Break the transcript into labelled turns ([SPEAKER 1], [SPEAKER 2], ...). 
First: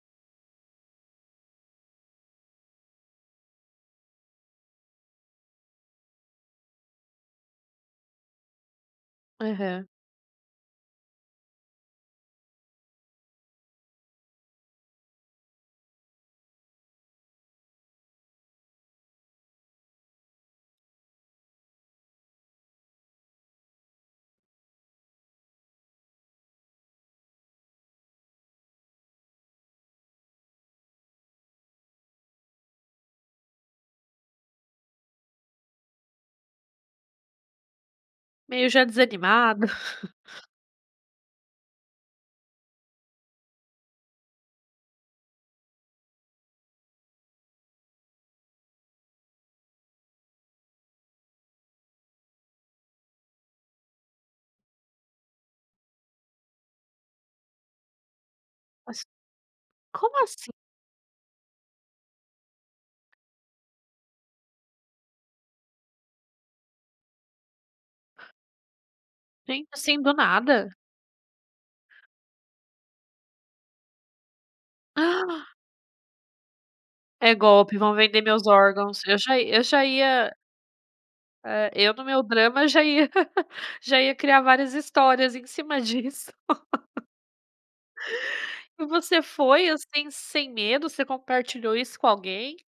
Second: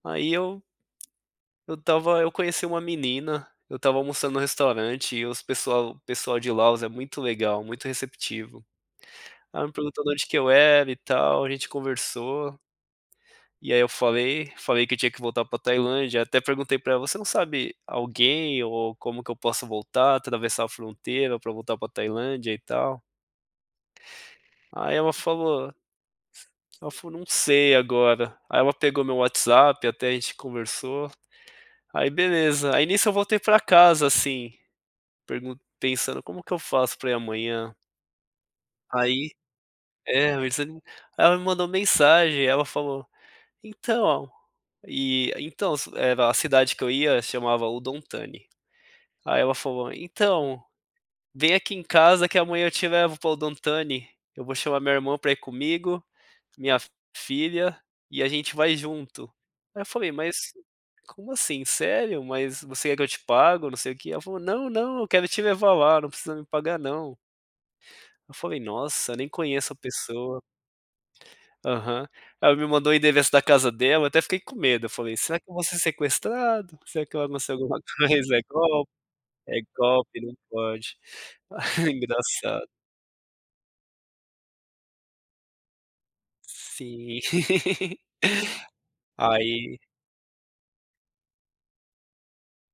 [SPEAKER 1] Aí eu eu estava eu conheci uma menina, eu estava almoçando no restaurante e os pessoal o pessoal de Laos é muito legal, muito receptivo. Ai me
[SPEAKER 2] Aham.
[SPEAKER 1] perguntou da onde que eu era e tal, a gente conversou e aí eu falei, falei que eu tinha que voltar para Tailândia, até perguntei para ela: "Você não sabe alguém ou como que eu posso voltar, atravessar a fronteira para voltar para Tailândia e tal?" Aí ela falou ela falou: "Não sei agora." Aí ela pegou meu WhatsApp até a gente conversou, aí beleza. Aí nisso, eu voltei para casa, assim, pergun pensando: "Como que eu faço para ir amanhã?"
[SPEAKER 2] Meio já
[SPEAKER 1] Aí,
[SPEAKER 2] desanimado.
[SPEAKER 1] é, meio desa ela me mandou mensagem, ela falou: "Então, e então." Era a cidade que eu ia chamava Udon Thani. Aí ela falou: "Então, vem aqui em casa que amanhã eu te levo para Udon Thani, eu vou chamar meu irmão para ir comigo, minha filha, e a gente vai
[SPEAKER 2] [unintelligible]
[SPEAKER 1] junto." Aí eu falei:
[SPEAKER 2] Como assim?
[SPEAKER 1] "Mas, como assim? Sério? Mas você quer que eu te pago?" Não sei o quê. Ela falou: "Não, não. Eu quero te levar lá, não precisa me pagar não." Eu falei: "Nossa, nem
[SPEAKER 2] Pensa,
[SPEAKER 1] conheço a
[SPEAKER 2] assim do
[SPEAKER 1] pessoa."
[SPEAKER 2] nada?
[SPEAKER 1] Aham, ela me mandou o endereço da casa dela, eu até fiquei com medo, eu falei: "Será que
[SPEAKER 2] Ah.
[SPEAKER 1] eu vou ser sequestrado? Será que eu
[SPEAKER 2] "É
[SPEAKER 1] anuncio
[SPEAKER 2] golpe,
[SPEAKER 1] alguma
[SPEAKER 2] vão vender
[SPEAKER 1] coisa? É
[SPEAKER 2] meus
[SPEAKER 1] golpe?
[SPEAKER 2] órgãos." Eu já
[SPEAKER 1] É
[SPEAKER 2] eu já
[SPEAKER 1] golpe,
[SPEAKER 2] ia
[SPEAKER 1] não pode."
[SPEAKER 2] É, eu no meu
[SPEAKER 1] Engraçado.
[SPEAKER 2] drama já ia já ia criar várias histórias em cima disso.
[SPEAKER 1] Sim.
[SPEAKER 2] E você foi,
[SPEAKER 1] Aí
[SPEAKER 2] assim, sem medo, você compartilhou isso com alguém?